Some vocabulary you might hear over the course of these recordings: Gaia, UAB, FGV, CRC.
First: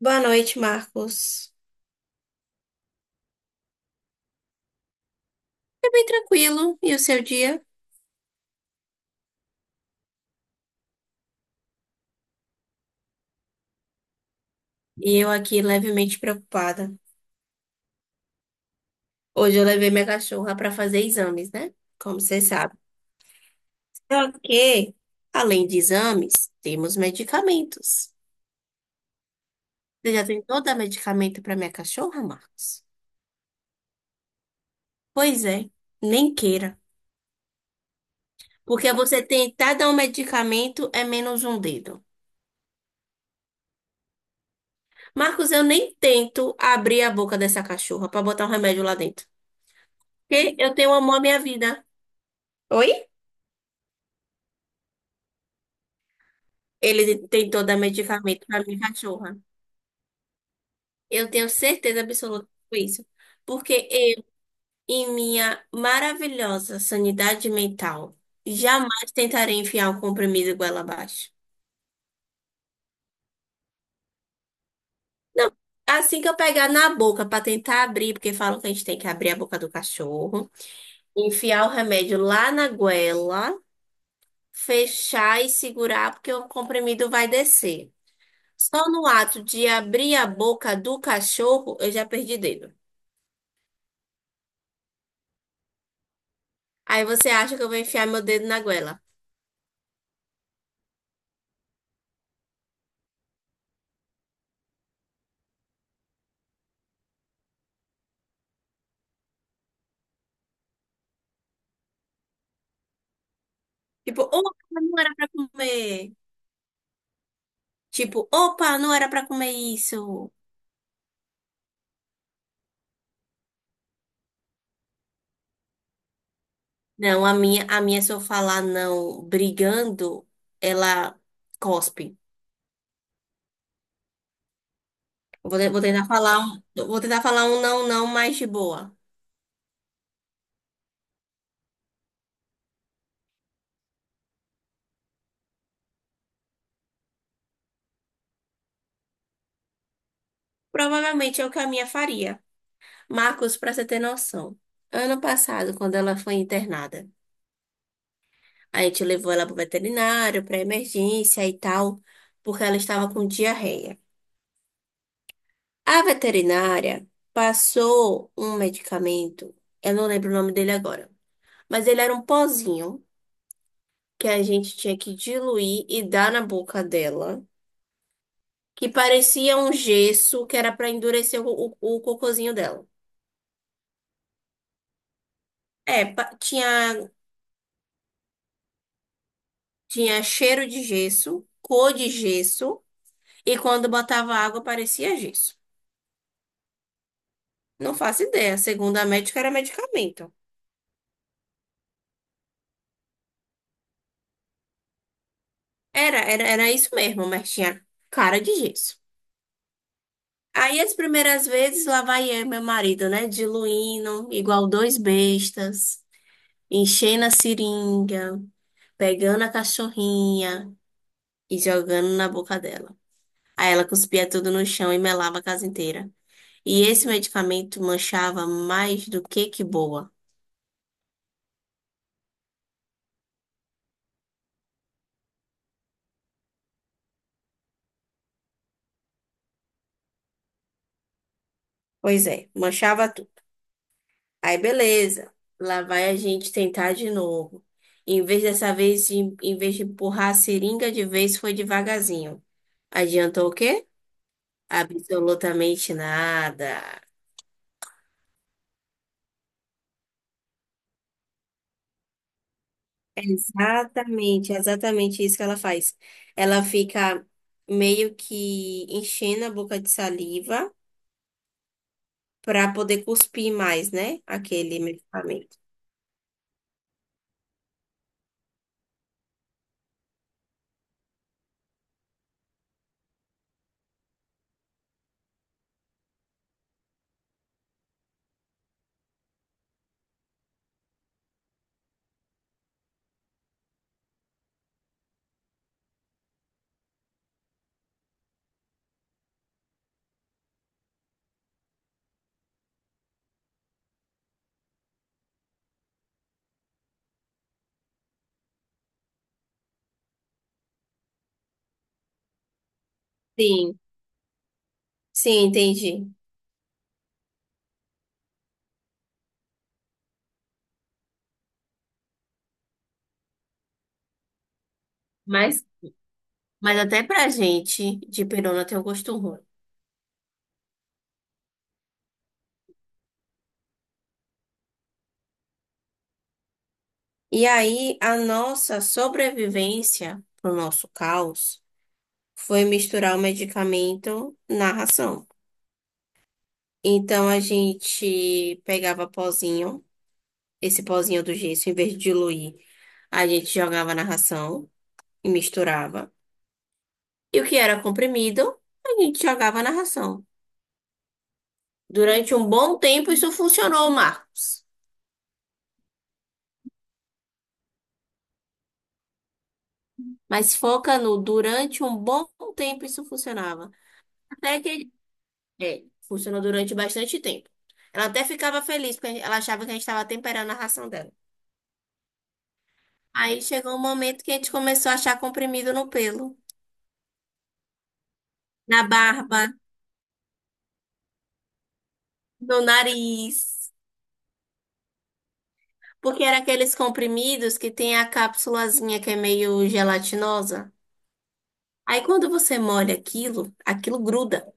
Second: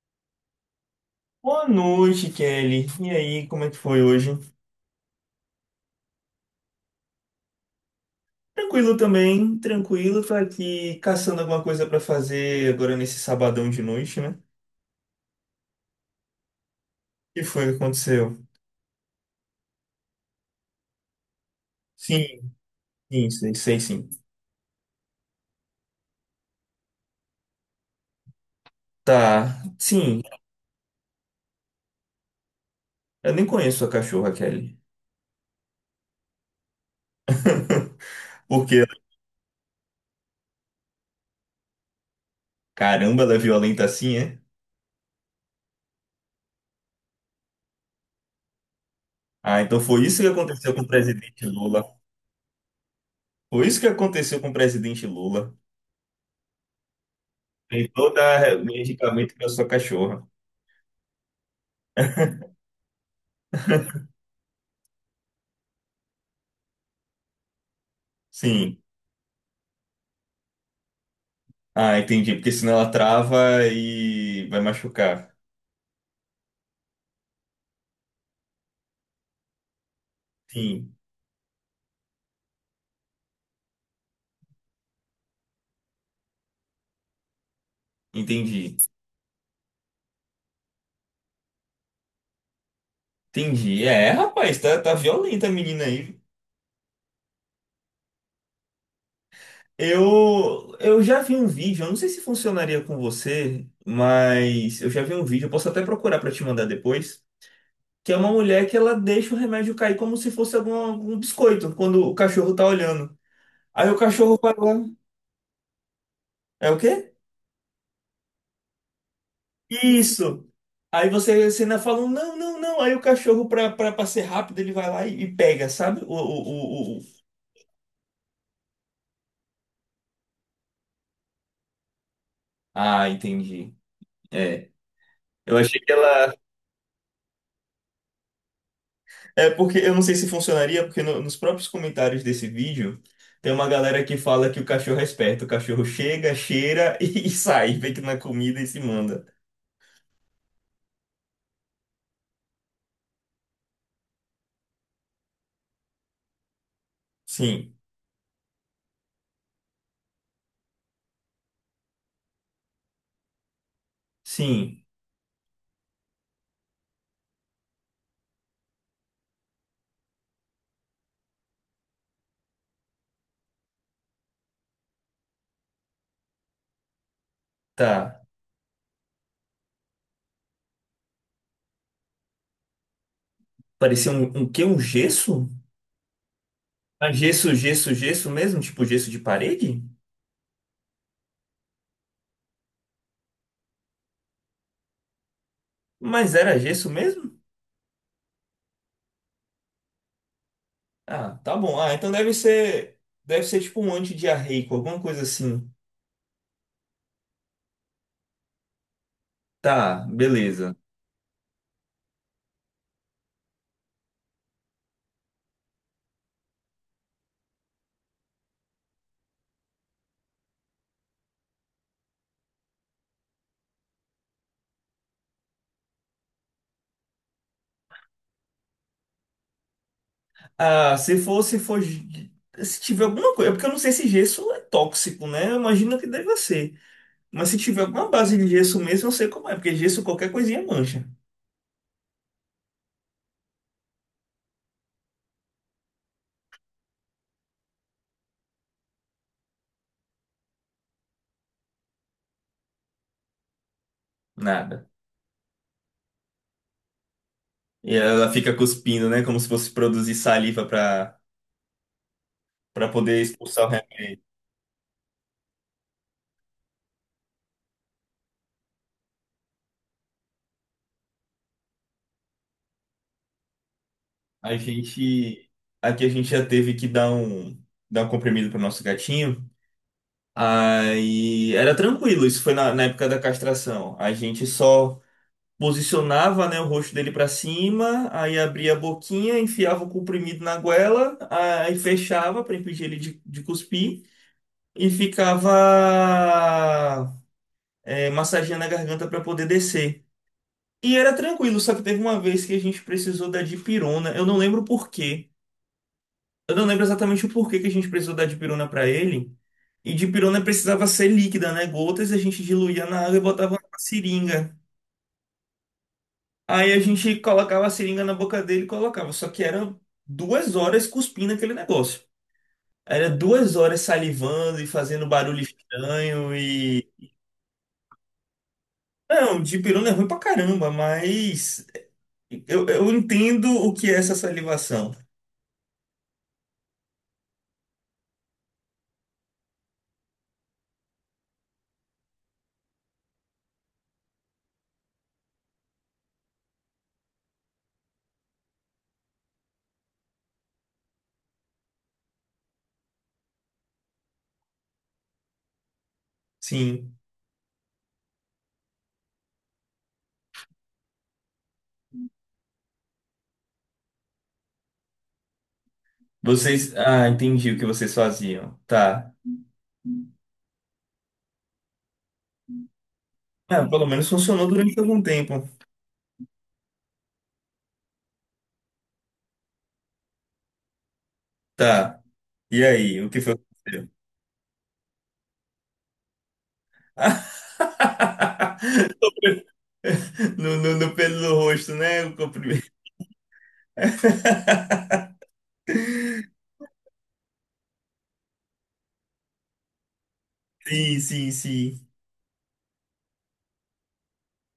Boa noite, Marcos. Boa noite, Kelly. E aí, como é que foi hoje? Foi bem tranquilo, e o seu dia? Tranquilo também, tranquilo. Tô aqui caçando alguma coisa pra fazer agora nesse sabadão de noite, né? O E eu aqui levemente preocupada. que foi que aconteceu? Hoje eu levei minha cachorra para fazer exames, né? Como você Sim, sabe. sim, sei, sei sim. Só que, além de exames, temos medicamentos. Tá, Você sim. já tentou dar medicamento para minha cachorra, Marcos? Eu nem conheço a cachorra, Kelly. Pois é, nem queira. Porque, Porque você tentar dar um medicamento é menos um dedo. caramba, ela é violenta assim, é? Marcos, eu nem tento abrir a boca dessa cachorra para botar um remédio lá dentro. Ah, então foi isso que Porque aconteceu eu com o tenho amor à minha presidente Lula. vida. Oi? Foi isso que aconteceu com o presidente Lula. Ele tentou dar Tentou medicamento dar para minha medicamento cachorra. pra sua cachorra. Eu tenho certeza absoluta disso. Porque eu, em minha maravilhosa sanidade mental, Sim. jamais tentarei enfiar um comprimido goela abaixo. Ah, entendi. Porque senão ela trava e vai machucar. Não, assim que eu pegar na boca para tentar abrir, porque falam que a gente tem que abrir a boca do cachorro, Sim, enfiar o remédio lá na goela, fechar e segurar, porque o comprimido vai descer. entendi. Só no ato de abrir a boca do cachorro, eu já perdi dedo. Entendi. É, rapaz, tá, tá violenta a menina aí. Aí você acha que eu vou enfiar meu dedo na goela. Eu já vi um vídeo, eu não sei se funcionaria com você, mas eu já vi um vídeo, eu posso até procurar pra te mandar depois, que é uma mulher que ela deixa o remédio cair como se fosse algum biscoito, quando o cachorro tá olhando. Aí o Tipo, cachorro opa, vai lá. não era pra comer. É o quê? Tipo, opa, não era pra comer isso. Isso. Aí você ainda fala, não, não, não. Aí o cachorro, pra ser rápido, ele vai lá e pega, sabe? Não, a minha, se eu falar não brigando, ela cospe. Ah, entendi. É. Eu Eu achei vou que tentar ela. falar um, eu vou tentar falar um não, não mais de boa. É porque eu não sei se funcionaria, porque nos próprios comentários desse vídeo tem uma galera que fala que o cachorro é esperto. O cachorro chega, cheira sai, vê que na comida e se manda. Provavelmente é o que a minha faria. Marcos, pra você ter noção, ano passado, quando ela foi internada, Sim, a gente levou ela pro veterinário, pra emergência e tal, porque ela estava com diarreia. sim, A veterinária passou um medicamento, eu não lembro o nome dele agora, mas ele era um pozinho que a gente tinha que diluir e dar na boca dela, tá. que parecia um gesso que era para endurecer o cocôzinho dela. Parecia um, um quê? Um gesso? É, tinha, Ah, gesso, gesso, gesso mesmo? Tipo gesso de parede? tinha cheiro de gesso, cor de gesso, e quando botava água parecia gesso. Mas era gesso mesmo? Não faço ideia, segundo a médica era medicamento. Ah, tá bom. Ah, então deve ser tipo um antidiarreico, alguma coisa assim. Era isso mesmo, mas tinha cara de gesso. Tá, beleza. Aí as primeiras vezes lá vai eu, e meu marido, né? Diluindo, igual dois bestas, enchendo a seringa, pegando a cachorrinha e jogando na boca dela. Aí ela cuspia tudo no chão e melava a casa inteira. E esse medicamento manchava mais do que boa. Ah, se for, se tiver alguma coisa, porque eu não sei se gesso é tóxico, né? Eu imagino que deve ser. Mas se tiver alguma base de gesso mesmo, eu sei como é, porque gesso qualquer coisinha mancha. Pois é, manchava tudo. Aí beleza, lá vai a gente tentar de novo. Em vez dessa vez, em vez de empurrar a seringa de vez, foi devagarzinho. Adiantou o quê? Nada. Absolutamente nada. E ela fica cuspindo, né? Como se fosse produzir saliva para para poder expulsar o remédio. É exatamente isso que ela faz. Ela fica meio que enchendo a boca de saliva para poder cuspir mais, né? A Aquele gente, medicamento. aqui a gente já teve que dar dar um comprimido para nosso gatinho. Aí era tranquilo, isso foi na época da castração. A gente só posicionava, né, o rosto dele para cima, aí abria a boquinha, enfiava o comprimido na goela, aí fechava para impedir ele de cuspir e ficava massageando a garganta para poder descer. E era tranquilo, só que teve uma vez que a gente precisou da dipirona, eu não lembro por quê. Eu não lembro exatamente o porquê que a gente precisou dar dipirona pra ele. E dipirona precisava ser líquida, né? Gotas, a gente diluía na água e botava na Sim, seringa. sim, entendi. Aí a gente colocava a seringa na boca dele e colocava. Só que eram duas horas cuspindo aquele negócio. Era duas horas salivando e fazendo barulho Mas, estranho mas e... até pra gente de perona tem um gosto ruim. Não, dipirona é ruim pra caramba, mas eu entendo o que é essa salivação. E aí, a nossa sobrevivência, pro nosso caos, foi misturar o medicamento na ração. Então a gente pegava pozinho, esse pozinho do gesso, em vez de diluir, a gente jogava na ração e misturava. Sim. E o que era comprimido, a gente jogava na ração. Durante um bom tempo isso funcionou, Marcos. Vocês... Ah, entendi o que vocês faziam. Tá. Mas foca no durante um bom tempo isso Ah, funcionava. pelo menos funcionou Até durante que algum tempo. é, funcionou durante bastante tempo. Ela até ficava feliz porque ela achava que a gente estava temperando a ração dela. Tá. E aí, o que foi Aí que chegou um aconteceu? momento que a gente começou a achar comprimido no pelo, na barba, No pelo do rosto, né? O no comprimento. nariz. Porque era aqueles comprimidos que tem a cápsulazinha que é meio gelatinosa. Sim, sim, sim. Aí quando você molha aquilo, aquilo gruda.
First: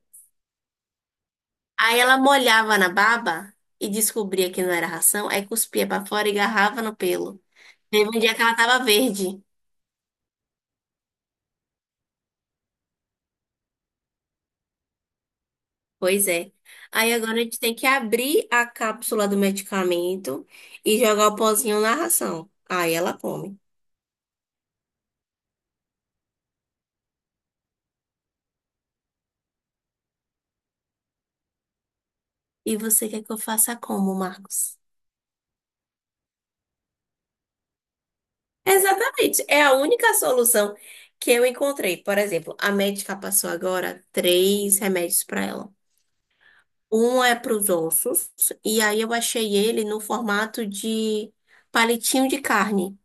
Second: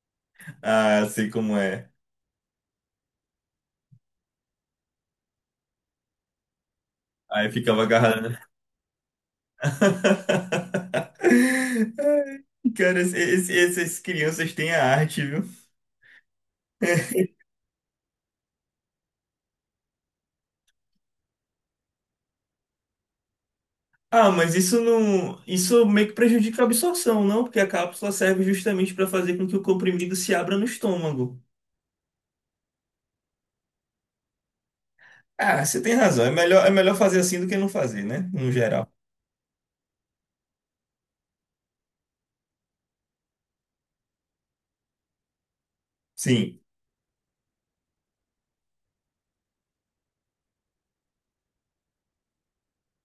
Ah, sei como é. Aí ela molhava na baba e descobria que não era ração, aí cuspia pra fora e agarrava no pelo. Aí ficava Teve um dia agarrado. que ela tava verde. Cara, essas crianças têm a arte, viu? Pois é. Aí agora a gente tem que abrir a cápsula do medicamento e jogar o pozinho na ração. Aí ela come. Ah, mas isso não, isso meio que prejudica a absorção, não? Porque a cápsula serve justamente para fazer com que o comprimido se abra no estômago. E você quer que eu faça como, Marcos? Ah, você tem razão. É melhor fazer assim do que não fazer, né? No geral. Exatamente. É a única solução que eu encontrei. Por exemplo, a médica passou agora três remédios para ela. Sim. Um é para os ossos, e aí eu achei ele no formato de palitinho de carne.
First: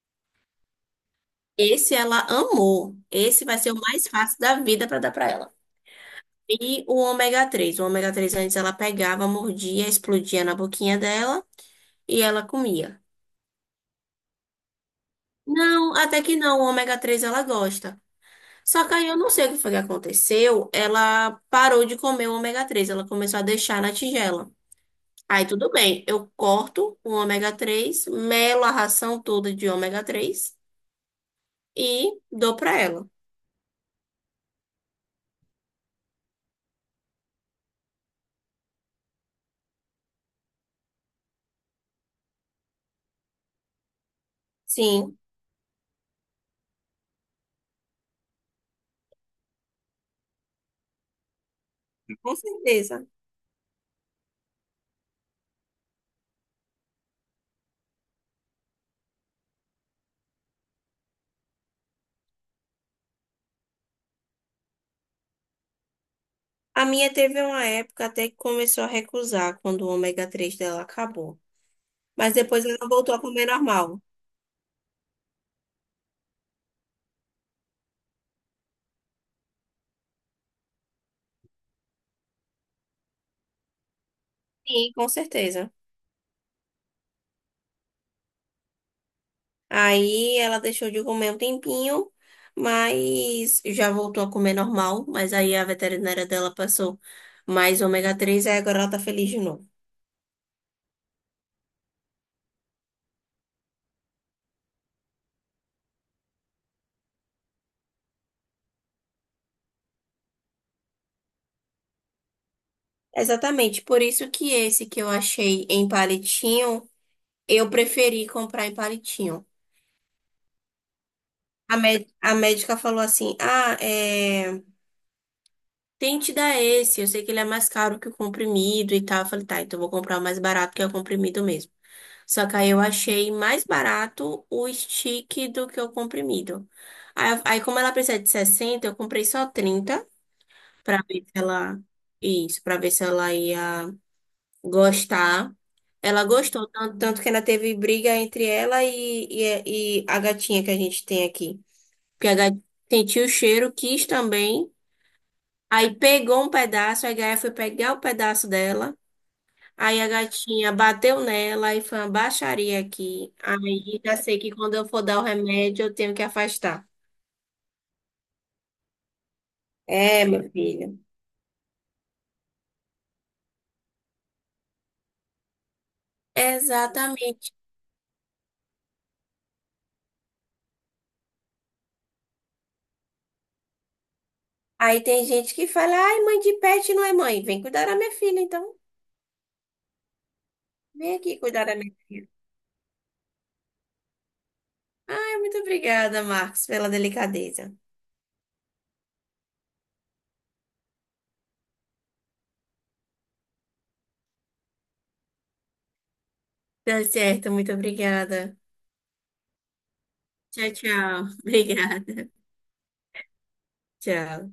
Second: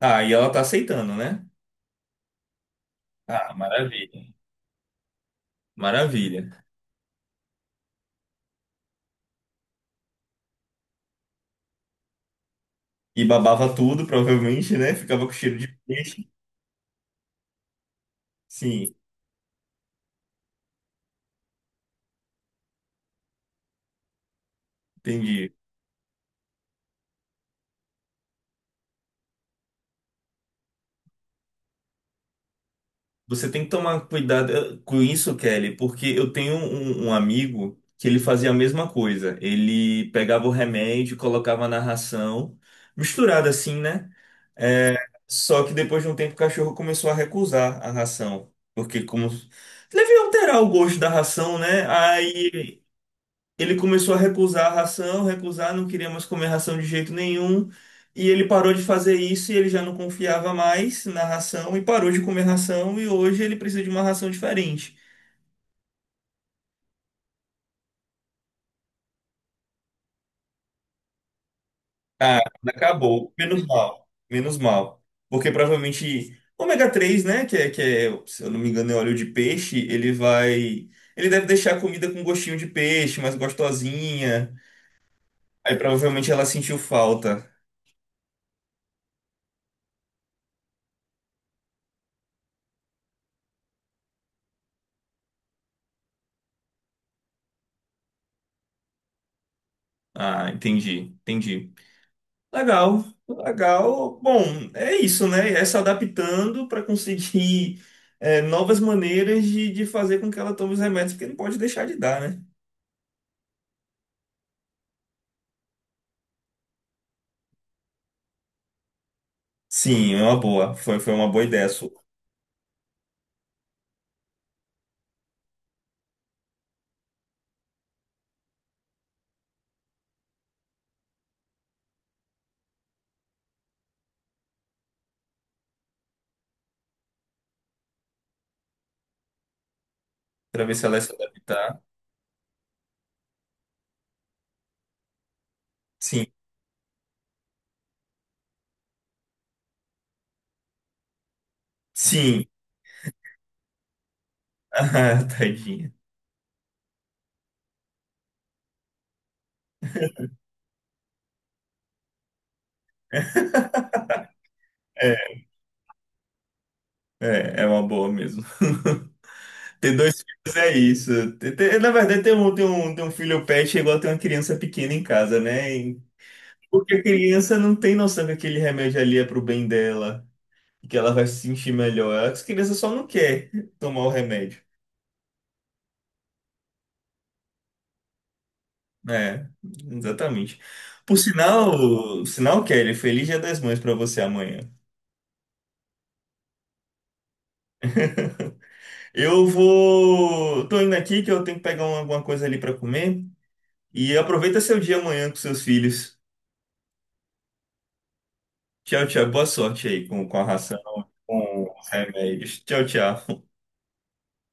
Ah, e ela tá aceitando, né? Esse ela amou. Esse Ah, vai ser o mais maravilha. fácil da vida para dar para ela. Maravilha. E o ômega 3. O ômega 3 antes ela pegava, mordia, explodia na boquinha dela e ela comia. E babava tudo, provavelmente, né? Ficava com cheiro de Não, até peixe. que não. O ômega 3 ela gosta. Só que Sim, aí eu não sei o que foi que aconteceu. Ela parou de comer o ômega três, ela começou a deixar na tigela. Aí entendi. tudo bem, eu corto o ômega 3, melo a ração toda de ômega 3 e dou pra ela. Você tem que tomar cuidado com isso, Kelly, porque eu tenho um amigo que ele fazia a mesma coisa. Ele pegava o remédio, colocava na ração, misturado assim, né? É, Sim, só que depois de um tempo o cachorro começou a recusar a ração. Porque como deve alterar o gosto da ração, né? com Aí certeza. ele começou a recusar a ração, recusar, não queria mais comer ração de jeito nenhum. E ele parou de fazer isso e ele já não confiava mais na ração e parou de comer ração. E hoje ele precisa de uma ração diferente. A minha teve uma época até que começou a recusar quando o ômega 3 dela acabou. Mas Ah, depois ela voltou a acabou. comer Menos normal. mal. Menos mal. Porque provavelmente ômega 3, né? Se eu não me engano, é óleo de peixe. Ele vai. Ele deve deixar a comida com gostinho de peixe, mais gostosinha. Sim, com certeza. Aí provavelmente ela sentiu falta. Aí ela deixou de comer um tempinho, mas já voltou a comer normal. Mas aí a veterinária dela passou mais ômega 3 aí agora ela tá feliz de novo. Ah, entendi. Entendi. Legal, legal. Bom, é isso, né? É se adaptando para conseguir novas maneiras de fazer com que ela tome os remédios, porque não pode deixar de dar, né? Exatamente, por isso que esse que eu achei em palitinho, eu preferi comprar em palitinho. Sim, é uma boa. Foi, foi uma boa ideia sua. A médica falou assim: ah, é, tente dar esse, eu sei que ele é mais caro que o comprimido e tal. Eu falei: tá, então eu vou comprar o mais barato que é o comprimido mesmo. Só que aí eu achei mais barato o stick do que o comprimido. Aí, como ela precisa de 60, eu comprei só 30 Para ver se ela pra ia se ver se ela adaptar. isso, para ver se ela ia gostar. Ela Sim, gostou tanto, tanto que ainda teve briga entre ela e a gatinha que a gente tem aqui. Porque a sim. gatinha sentiu o cheiro, quis também. Ah, tadinha. Aí pegou um pedaço, aí a Gaia foi pegar o pedaço dela. Aí a gatinha bateu nela e foi uma baixaria aqui. Aí já sei que quando eu for É, dar o remédio, eu tenho que afastar. é é uma boa mesmo. Ter dois É, meu filhos é filho. isso. Na verdade, ter um filho pet é igual ter uma criança pequena em casa, né? E- Porque a Exatamente. criança não tem noção que aquele remédio ali é pro bem dela. Que ela vai se sentir melhor. As crianças só não quer tomar o remédio. Aí tem gente que fala, ai, mãe de pet não é mãe. Vem cuidar da minha filha, então. É, exatamente. Vem aqui cuidar da minha filha. Sinal, Kelly, feliz Dia das Mães pra você amanhã. Ai, muito obrigada, Marcos, pela delicadeza. Tô indo aqui que eu tenho que pegar alguma coisa ali pra comer e aproveita seu dia amanhã com seus filhos. Tá certo, muito obrigada. Tchau, tchau. Boa sorte aí com a Tchau, ração, tchau. com os Obrigada. remédios. Tchau, tchau. Tchau.